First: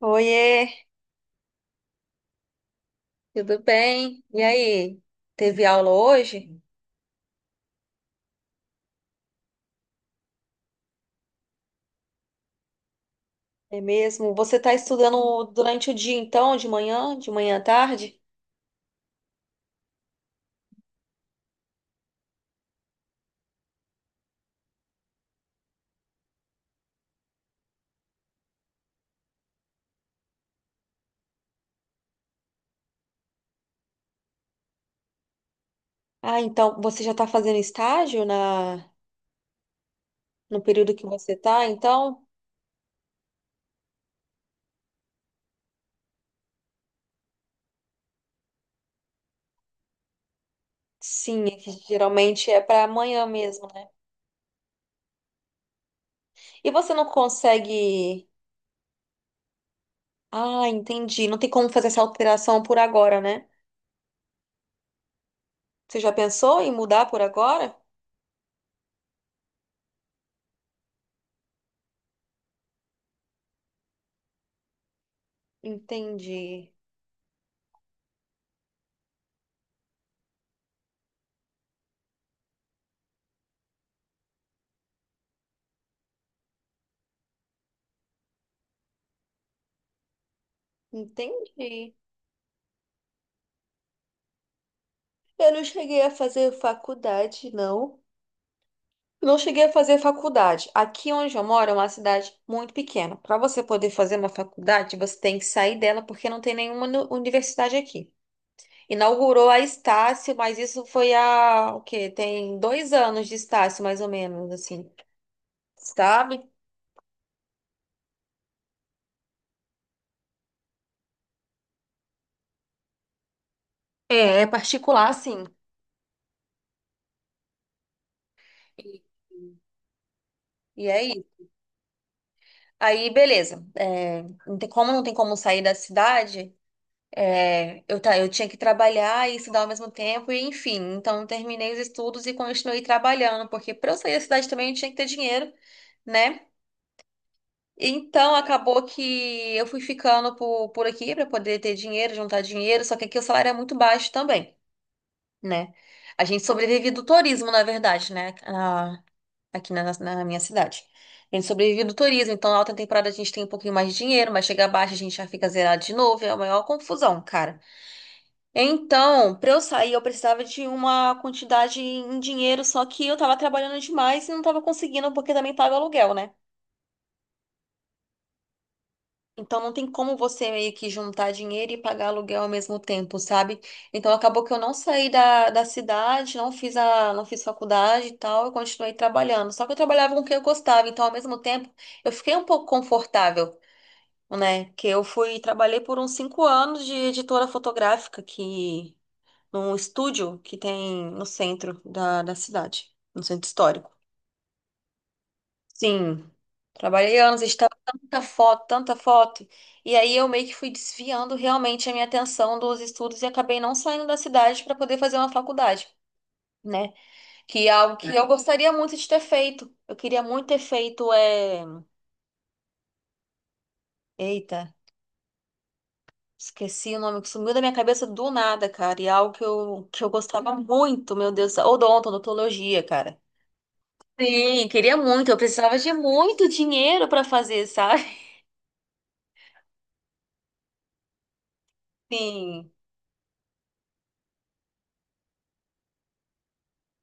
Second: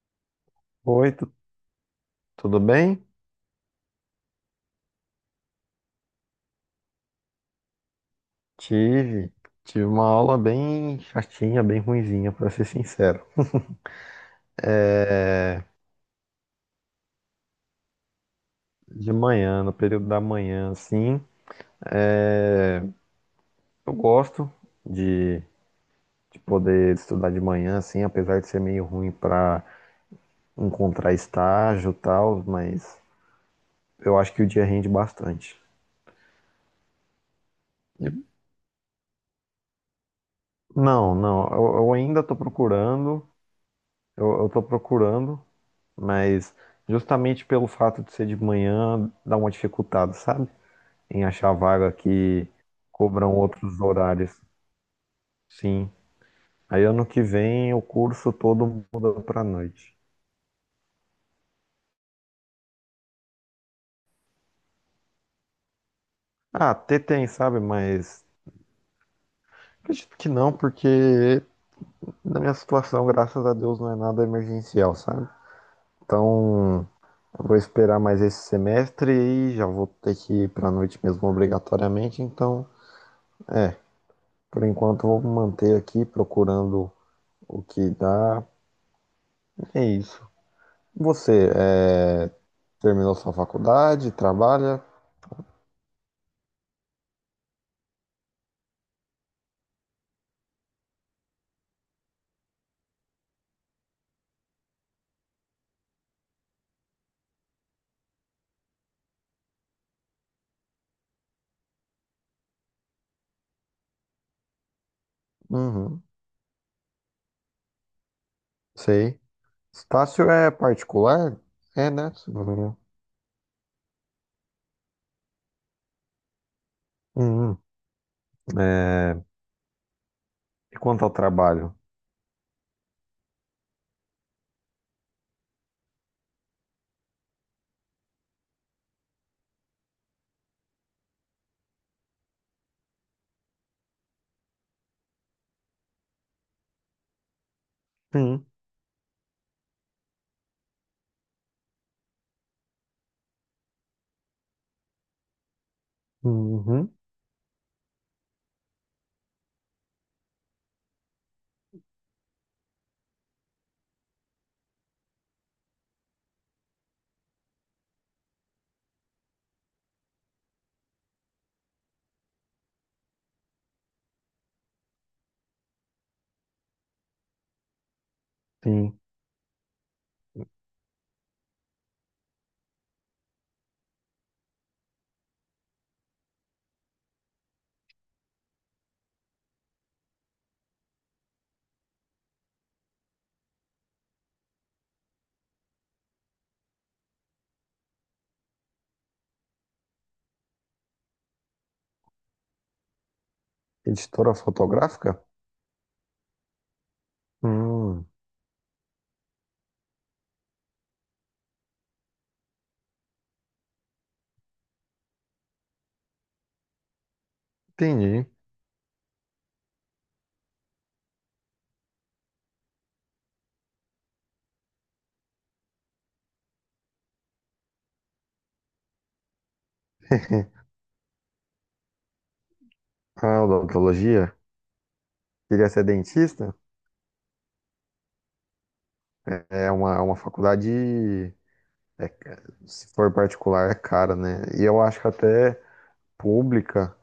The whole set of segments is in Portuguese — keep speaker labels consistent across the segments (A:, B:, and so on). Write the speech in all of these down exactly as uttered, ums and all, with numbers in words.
A: Oiê,
B: Oi, tu- tudo bem?
A: tudo bem? E aí, teve aula hoje?
B: Tive, tive uma aula bem chatinha, bem ruinzinha, pra ser sincero.
A: É mesmo? Você está estudando
B: É,
A: durante o dia, então, de manhã, de manhã à tarde?
B: de manhã, no período da manhã, assim, é, eu gosto de, de poder estudar de manhã, assim, apesar de ser meio ruim pra encontrar estágio e tal, mas eu acho que o dia rende bastante.
A: Ah, então, você já está fazendo estágio
B: E-
A: na, no período que
B: Não,
A: você
B: não,
A: está,
B: eu, eu ainda
A: então?
B: tô procurando, eu, eu tô procurando, mas justamente pelo fato de ser de manhã, dá uma dificultada, sabe? Em
A: Sim,
B: achar
A: é que
B: vaga que
A: geralmente é para amanhã
B: cobram
A: mesmo,
B: outros
A: né?
B: horários. Sim.
A: E
B: Aí
A: você
B: ano
A: não
B: que vem o
A: consegue.
B: curso todo muda pra noite.
A: Ah, entendi. Não tem como fazer essa alteração por agora, né? Você já pensou
B: Ah,
A: em
B: até
A: mudar por
B: tem, sabe?
A: agora?
B: Mas acredito que não, porque na minha situação, graças a Deus, não é nada emergencial, sabe?
A: Entendi.
B: Então, eu vou esperar mais esse semestre e já vou ter que ir pra noite mesmo obrigatoriamente. Então, é, por enquanto eu vou me manter aqui procurando o que dá é isso. Você
A: Entendi.
B: é, terminou sua faculdade, trabalha?
A: Eu não cheguei a fazer faculdade, não. Não cheguei a fazer faculdade. Aqui onde eu moro é uma cidade muito pequena. Para você poder fazer uma faculdade, você tem que sair dela porque não tem nenhuma nu- universidade aqui. Inaugurou a Estácio, mas isso foi há o quê? Tem dois anos de Estácio, mais ou menos, assim,
B: Uhum,
A: sabe?
B: sei. Estácio é particular? É, né?
A: É, é particular, sim.
B: Uhum.
A: E,
B: É, e
A: e
B: quanto ao
A: aí?
B: trabalho?
A: Aí, beleza. É, não tem como não tem como sair da cidade. É, eu, ta- eu tinha que trabalhar e estudar ao mesmo tempo, e enfim, então terminei os estudos e continuei trabalhando, porque para eu sair da cidade também eu tinha que ter dinheiro, né? Então
B: Sim.
A: acabou que eu fui ficando por, por aqui para poder ter dinheiro, juntar dinheiro, só que aqui o salário é muito baixo também, né? A gente sobrevive
B: Uhum.
A: do turismo, na verdade, né? Ah, aqui na, na minha cidade. A gente sobrevive do turismo, então na alta temporada a gente tem um pouquinho mais de dinheiro, mas chega abaixo a gente já fica zerado de novo, é a maior confusão, cara. Então, para eu sair, eu precisava de uma quantidade em dinheiro, só que eu tava trabalhando demais e não tava conseguindo, porque também paga aluguel, né?
B: Sim.
A: Então não tem como você meio que juntar dinheiro e pagar aluguel ao mesmo tempo, sabe? Então acabou que eu não saí da, da cidade, não fiz a, não fiz faculdade e tal, eu continuei trabalhando. Só que eu trabalhava com o que eu gostava, então ao mesmo tempo eu fiquei um pouco confortável, né? Que eu fui, trabalhei por uns cinco anos de editora fotográfica que num estúdio que tem no centro da, da cidade, no centro histórico.
B: Editora fotográfica?
A: Sim, trabalhei anos, estava
B: Hum,
A: tanta foto, tanta foto. E aí eu meio que fui desviando realmente a minha atenção dos estudos e acabei não saindo da cidade para poder fazer uma faculdade, né? Que é algo que eu
B: entendi.
A: gostaria muito de ter feito. Eu queria muito ter feito é, eita, esqueci o nome que sumiu da minha cabeça do nada, cara. E é algo que eu que eu gostava muito, meu Deus, odonto, odontologia, cara.
B: Ah, odontologia?
A: Sim, queria muito. Eu
B: Queria
A: precisava
B: ser
A: de muito
B: dentista?
A: dinheiro para fazer, sabe?
B: É é uma, uma, faculdade, é,
A: Sim,
B: se for particular, é cara, né? E eu acho que até pública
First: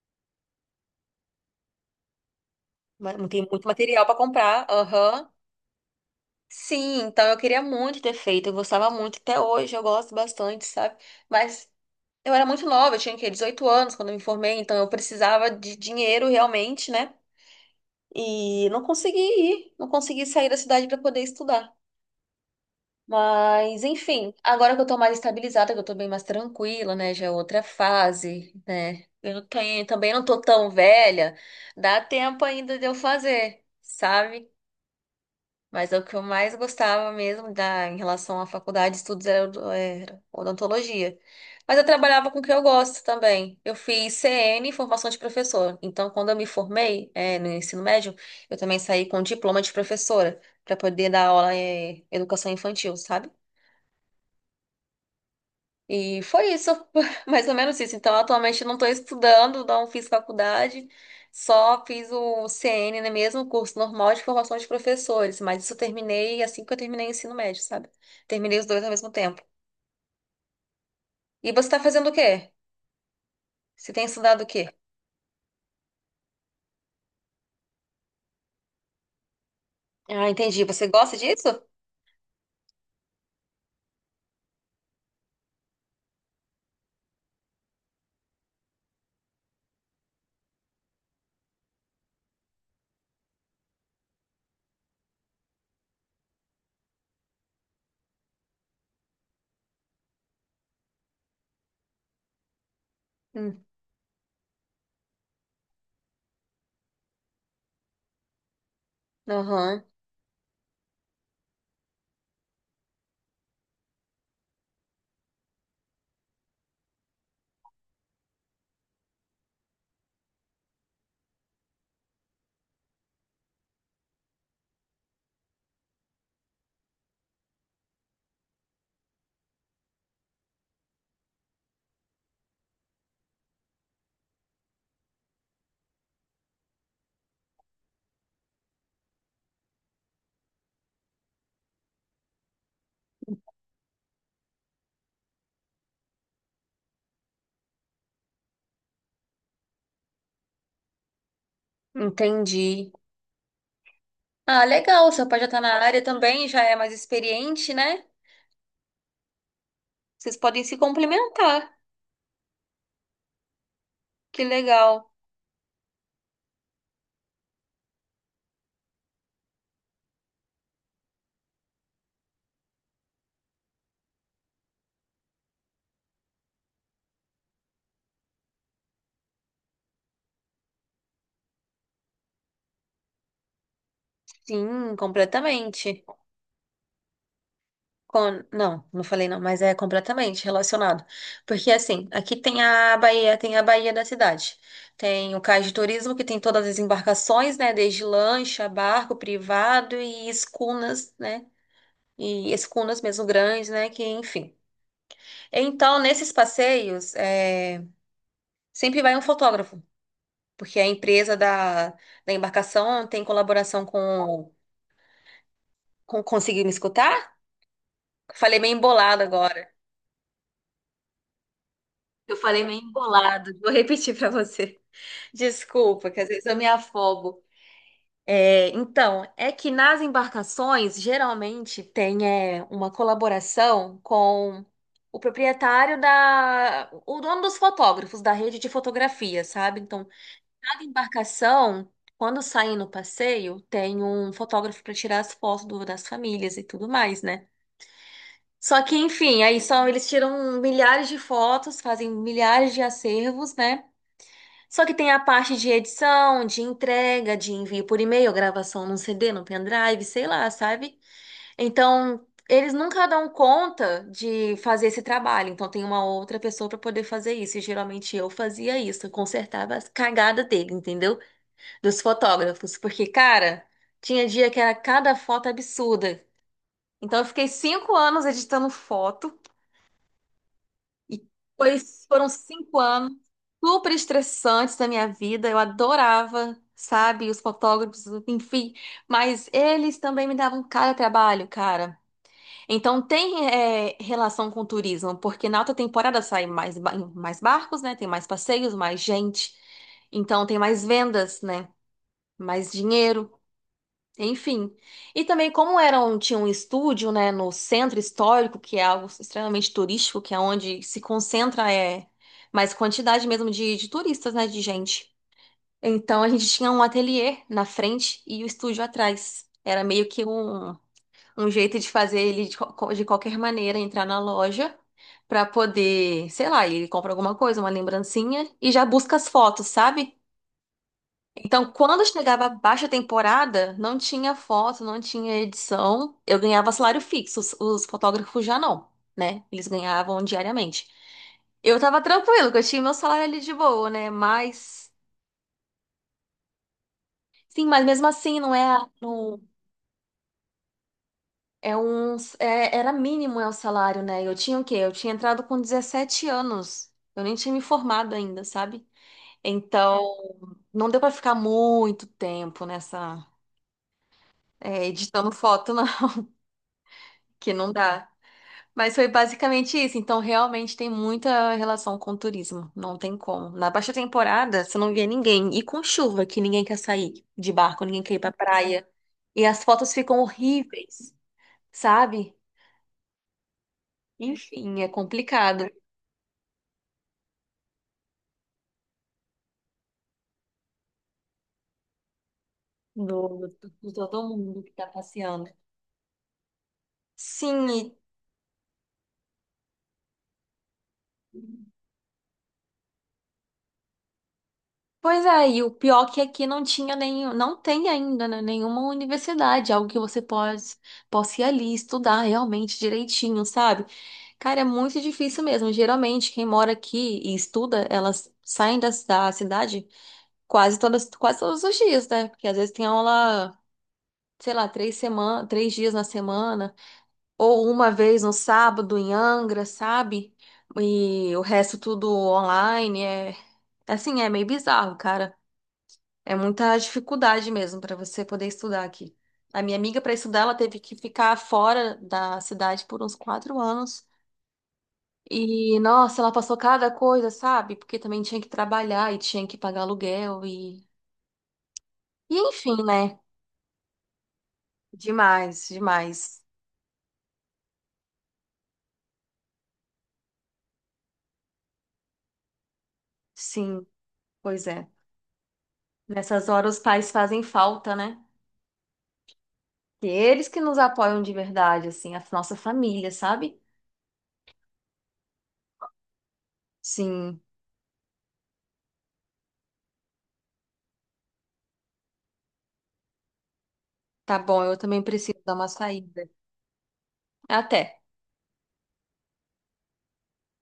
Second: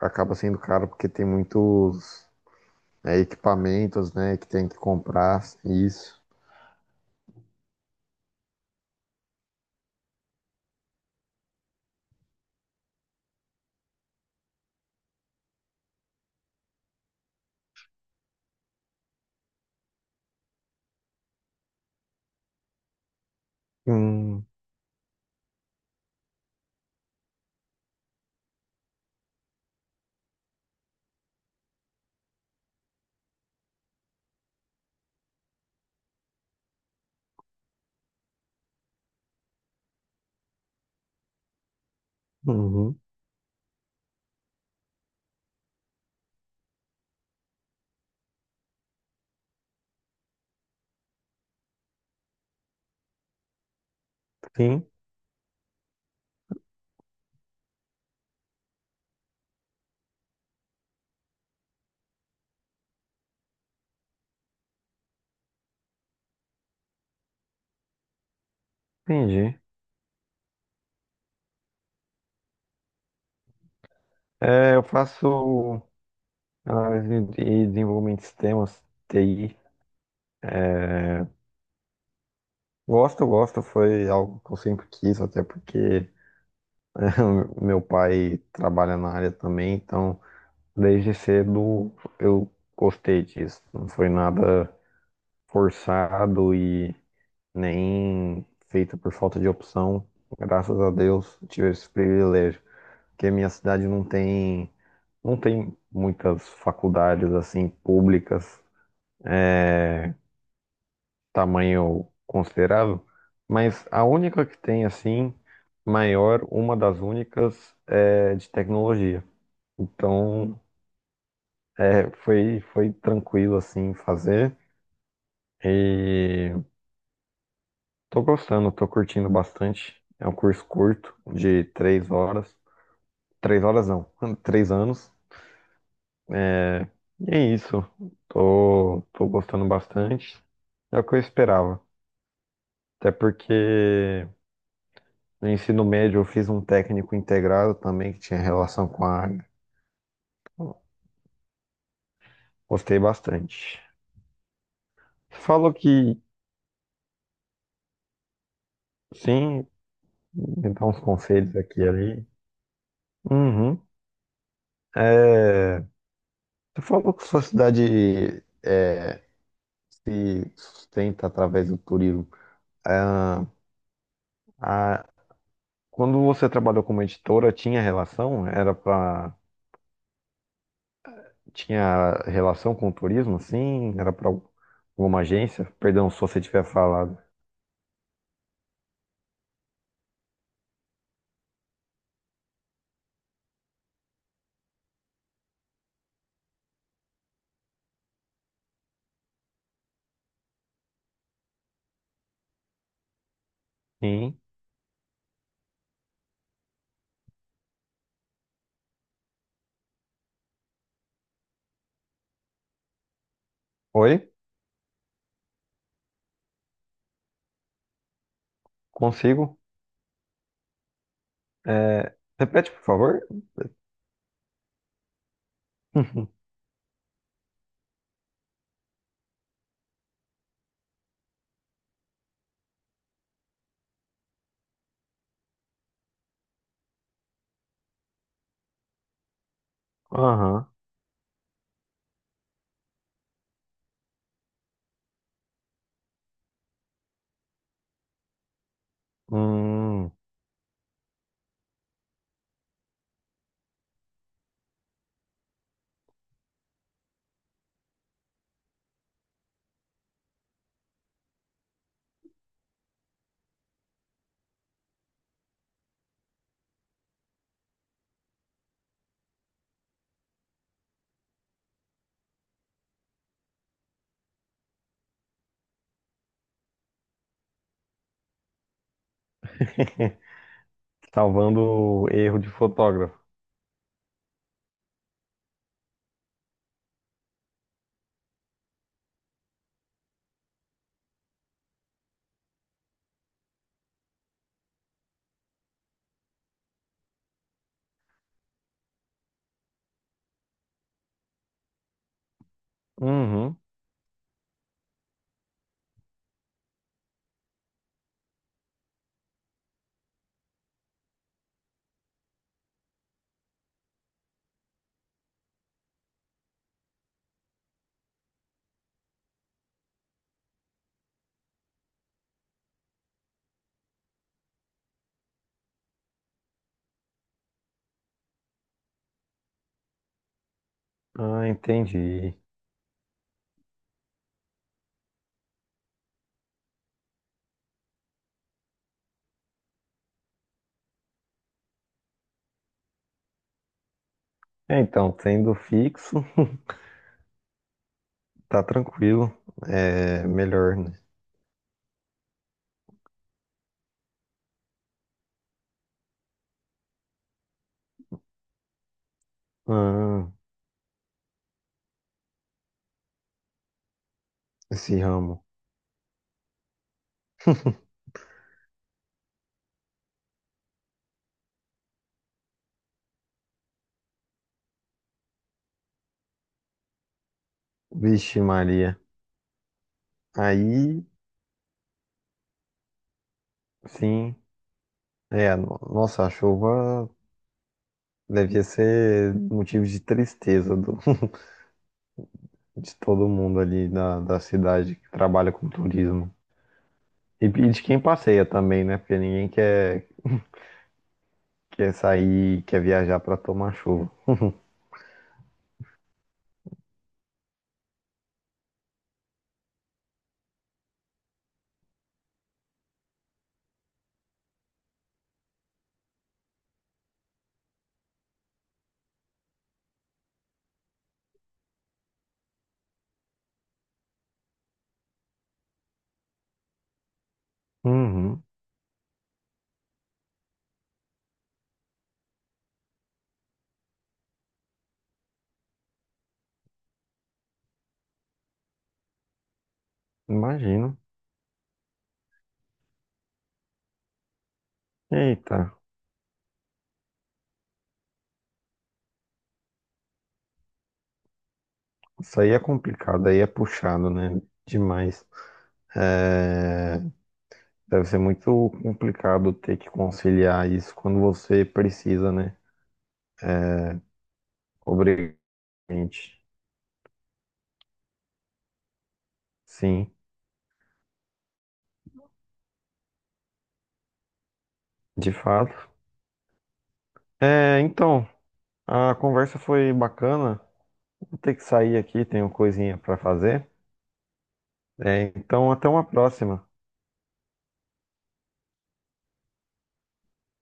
B: acaba sendo caro porque tem muitos
A: mas
B: é,
A: não tem muito material
B: equipamentos,
A: para
B: né, que
A: comprar.
B: tem que
A: Aham.
B: comprar isso.
A: Sim, então eu queria muito ter feito. Eu gostava muito. Até hoje eu gosto bastante, sabe? Mas eu era muito nova, eu tinha, o quê? dezoito anos quando eu me formei, então eu precisava de dinheiro realmente, né? E não consegui ir, não consegui sair da cidade para poder estudar. Mas, enfim,
B: Hum,
A: agora que eu tô mais estabilizada, que eu tô bem mais tranquila, né? Já é outra fase, né? Eu não tenho- também não tô tão velha, dá tempo ainda de eu fazer, sabe? Mas é o que eu mais gostava mesmo da, em relação à faculdade de estudos era, o- era odontologia. Mas eu trabalhava com o que eu
B: uhum.
A: gosto também. Eu fiz C N, formação de professor. Então, quando eu me formei, eh, no ensino médio, eu também saí com diploma de professora, para poder dar aula em educação infantil, sabe?
B: Sim,
A: E foi isso, mais ou menos isso. Então, atualmente eu não estou estudando, não fiz faculdade, só fiz o C N, né, mesmo o curso normal de formação de professores, mas isso eu terminei assim que eu terminei o ensino médio, sabe? Terminei os dois ao mesmo tempo.
B: entendi.
A: E você está fazendo o quê? Você tem estudado o quê?
B: É, eu faço análise e desenvolvimento de sistemas, T I.
A: Ah, entendi. Você gosta disso?
B: Gosto, gosto, foi algo que eu sempre quis, até porque meu pai trabalha na área também, então desde cedo eu gostei disso. Não foi nada forçado e nem feita por falta de opção. Graças a Deus tive esse privilégio, porque a minha
A: Hum.
B: cidade não tem, não tem muitas faculdades assim públicas,
A: Aham,
B: é, tamanho considerável, mas a única que tem assim maior, uma das únicas é de tecnologia. Então, é, foi foi tranquilo assim fazer e tô gostando, tô curtindo bastante. É um curso curto de três horas. Três horas não, três anos. É, E é isso. Tô, tô gostando bastante. É o que eu esperava. Até porque no ensino médio eu fiz um técnico integrado também que tinha relação com a área.
A: entendi.
B: Gostei bastante.
A: Ah, legal, seu pai já está
B: Falou
A: na área
B: que
A: também, já é mais experiente, né?
B: sim,
A: Vocês podem
B: me
A: se
B: dá uns conselhos
A: complementar.
B: aqui e ali. Uhum.
A: Que legal.
B: É, Você falou que sua cidade é, se sustenta através do turismo. Ah, A, Quando você trabalhou como editora, tinha relação? Era para Tinha relação com o turismo, assim? Era para
A: Sim,
B: alguma agência?
A: completamente.
B: Perdão, se você tiver falado.
A: Con- Não, não falei não, mas é completamente relacionado. Porque assim, aqui tem a Bahia, tem a Bahia da cidade. Tem o cais de turismo, que tem todas as embarcações, né? Desde lancha, barco privado e escunas, né? E escunas mesmo grandes, né? Que,
B: Sim.
A: enfim. Então, nesses passeios, é, sempre vai um fotógrafo, porque a empresa da, da embarcação tem colaboração
B: Oi?
A: com, com... Conseguiu me escutar? Falei meio embolado
B: Consigo?
A: agora.
B: É,
A: Eu falei
B: Repete,
A: meio
B: por favor.
A: embolado. Vou repetir para você. Desculpa, que às vezes eu me afogo. É, então, é que nas embarcações geralmente tem é, uma colaboração com o proprietário da, o dono dos fotógrafos da rede de fotografia, sabe? Então,
B: Aham.
A: cada embarcação, quando sai no passeio, tem um fotógrafo para tirar as fotos do- das famílias e tudo mais, né? Só que, enfim, aí são, eles
B: Hum.
A: tiram milhares de fotos, fazem milhares de acervos, né? Só que tem a parte de edição, de entrega, de envio por e-mail, gravação num C D, num pendrive, sei lá, sabe? Então, eles nunca dão conta de fazer esse trabalho. Então, tem uma outra pessoa para poder fazer isso. E geralmente eu fazia isso, eu consertava as cagadas dele, entendeu? Dos fotógrafos. Porque, cara, tinha dia que era cada foto absurda. Então, eu fiquei cinco anos editando foto. E
B: Salvando
A: pois
B: o
A: foram
B: erro de
A: cinco anos
B: fotógrafo.
A: super estressantes da minha vida. Eu adorava, sabe, os fotógrafos, enfim. Mas eles também me davam cara trabalho, cara. Então tem é, relação com o turismo, porque na alta temporada saem mais, ba- mais barcos, né? Tem mais passeios, mais gente. Então tem mais vendas, né? Mais dinheiro.
B: Uhum.
A: Enfim. E também como era um, tinha um estúdio, né, no centro histórico, que é algo extremamente turístico, que é onde se concentra é mais quantidade mesmo de, de turistas, né, de gente. Então a gente tinha um ateliê na frente e o estúdio atrás. Era meio que um, um jeito de fazer ele de, qual- de qualquer maneira entrar na loja para poder, sei lá, ele compra alguma coisa, uma lembrancinha e já busca as fotos, sabe?
B: Ah,
A: Então, quando
B: entendi.
A: chegava a baixa temporada, não tinha foto, não tinha edição. Eu ganhava salário fixo, os, os fotógrafos já não, né? Eles ganhavam diariamente. Eu tava tranquilo, que eu tinha meu salário ali de boa, né?
B: É,
A: Mas,
B: Então, sendo fixo,
A: sim, mas mesmo assim, não
B: tá
A: é, a-
B: tranquilo.
A: não,
B: É melhor, né?
A: é um, é- era mínimo é o salário, né? Eu tinha o quê? Eu tinha entrado com dezessete anos. Eu nem tinha me formado ainda, sabe? Então,
B: Ah,
A: não deu pra ficar muito tempo nessa, é,
B: esse
A: editando
B: ramo.
A: foto, não, que não dá. Mas foi basicamente isso. Então, realmente tem muita relação com o turismo. Não tem como. Na baixa temporada, você não via ninguém. E com chuva, que ninguém quer sair de barco, ninguém quer ir pra
B: Vixe,
A: praia.
B: Maria.
A: E as fotos ficam
B: Aí,
A: horríveis, sabe?
B: sim,
A: Enfim, é
B: é,
A: complicado
B: no- nossa, a chuva devia ser motivo de tristeza do- de todo
A: do,
B: mundo ali
A: do
B: da,
A: todo
B: da
A: mundo que tá
B: cidade que
A: passeando.
B: trabalha com turismo. E,
A: Sim,
B: e de quem passeia também, né? Porque ninguém quer, quer sair, quer viajar para tomar chuva.
A: pois é, e o pior que aqui não tinha nenhum, não tem ainda, né, nenhuma universidade, algo que você pode, possa ir ali estudar realmente direitinho, sabe? Cara, é muito difícil mesmo. Geralmente, quem mora aqui e estuda, elas saem da, da cidade quase todas, quase todos os dias, né? Porque às vezes tem aula, sei lá, três semana, três dias na semana, ou uma vez no
B: Uhum,
A: sábado em Angra, sabe? E o resto tudo online, é assim, é meio bizarro, cara. É muita dificuldade mesmo para você poder estudar aqui. A minha amiga, para estudar, ela teve que
B: imagino.
A: ficar fora da cidade por uns quatro anos.
B: Eita,
A: E, nossa, ela passou cada coisa, sabe? Porque também tinha que trabalhar e tinha que pagar aluguel e... E,
B: isso aí é
A: enfim, né?
B: complicado, aí é puxado, né? Demais.
A: Demais, demais.
B: É, Deve ser muito complicado ter que conciliar isso quando você precisa, né?
A: Sim, pois é.
B: Obrigante.
A: Nessas horas os pais fazem falta, né? E
B: Sim.
A: eles que nos apoiam de verdade, assim, a nossa família, sabe?
B: De fato.
A: Sim,
B: É, então, a conversa foi bacana. Vou ter que sair aqui, tenho coisinha para fazer.
A: tá bom, eu também
B: É,
A: preciso dar uma
B: então, até uma
A: saída.
B: próxima.
A: Até.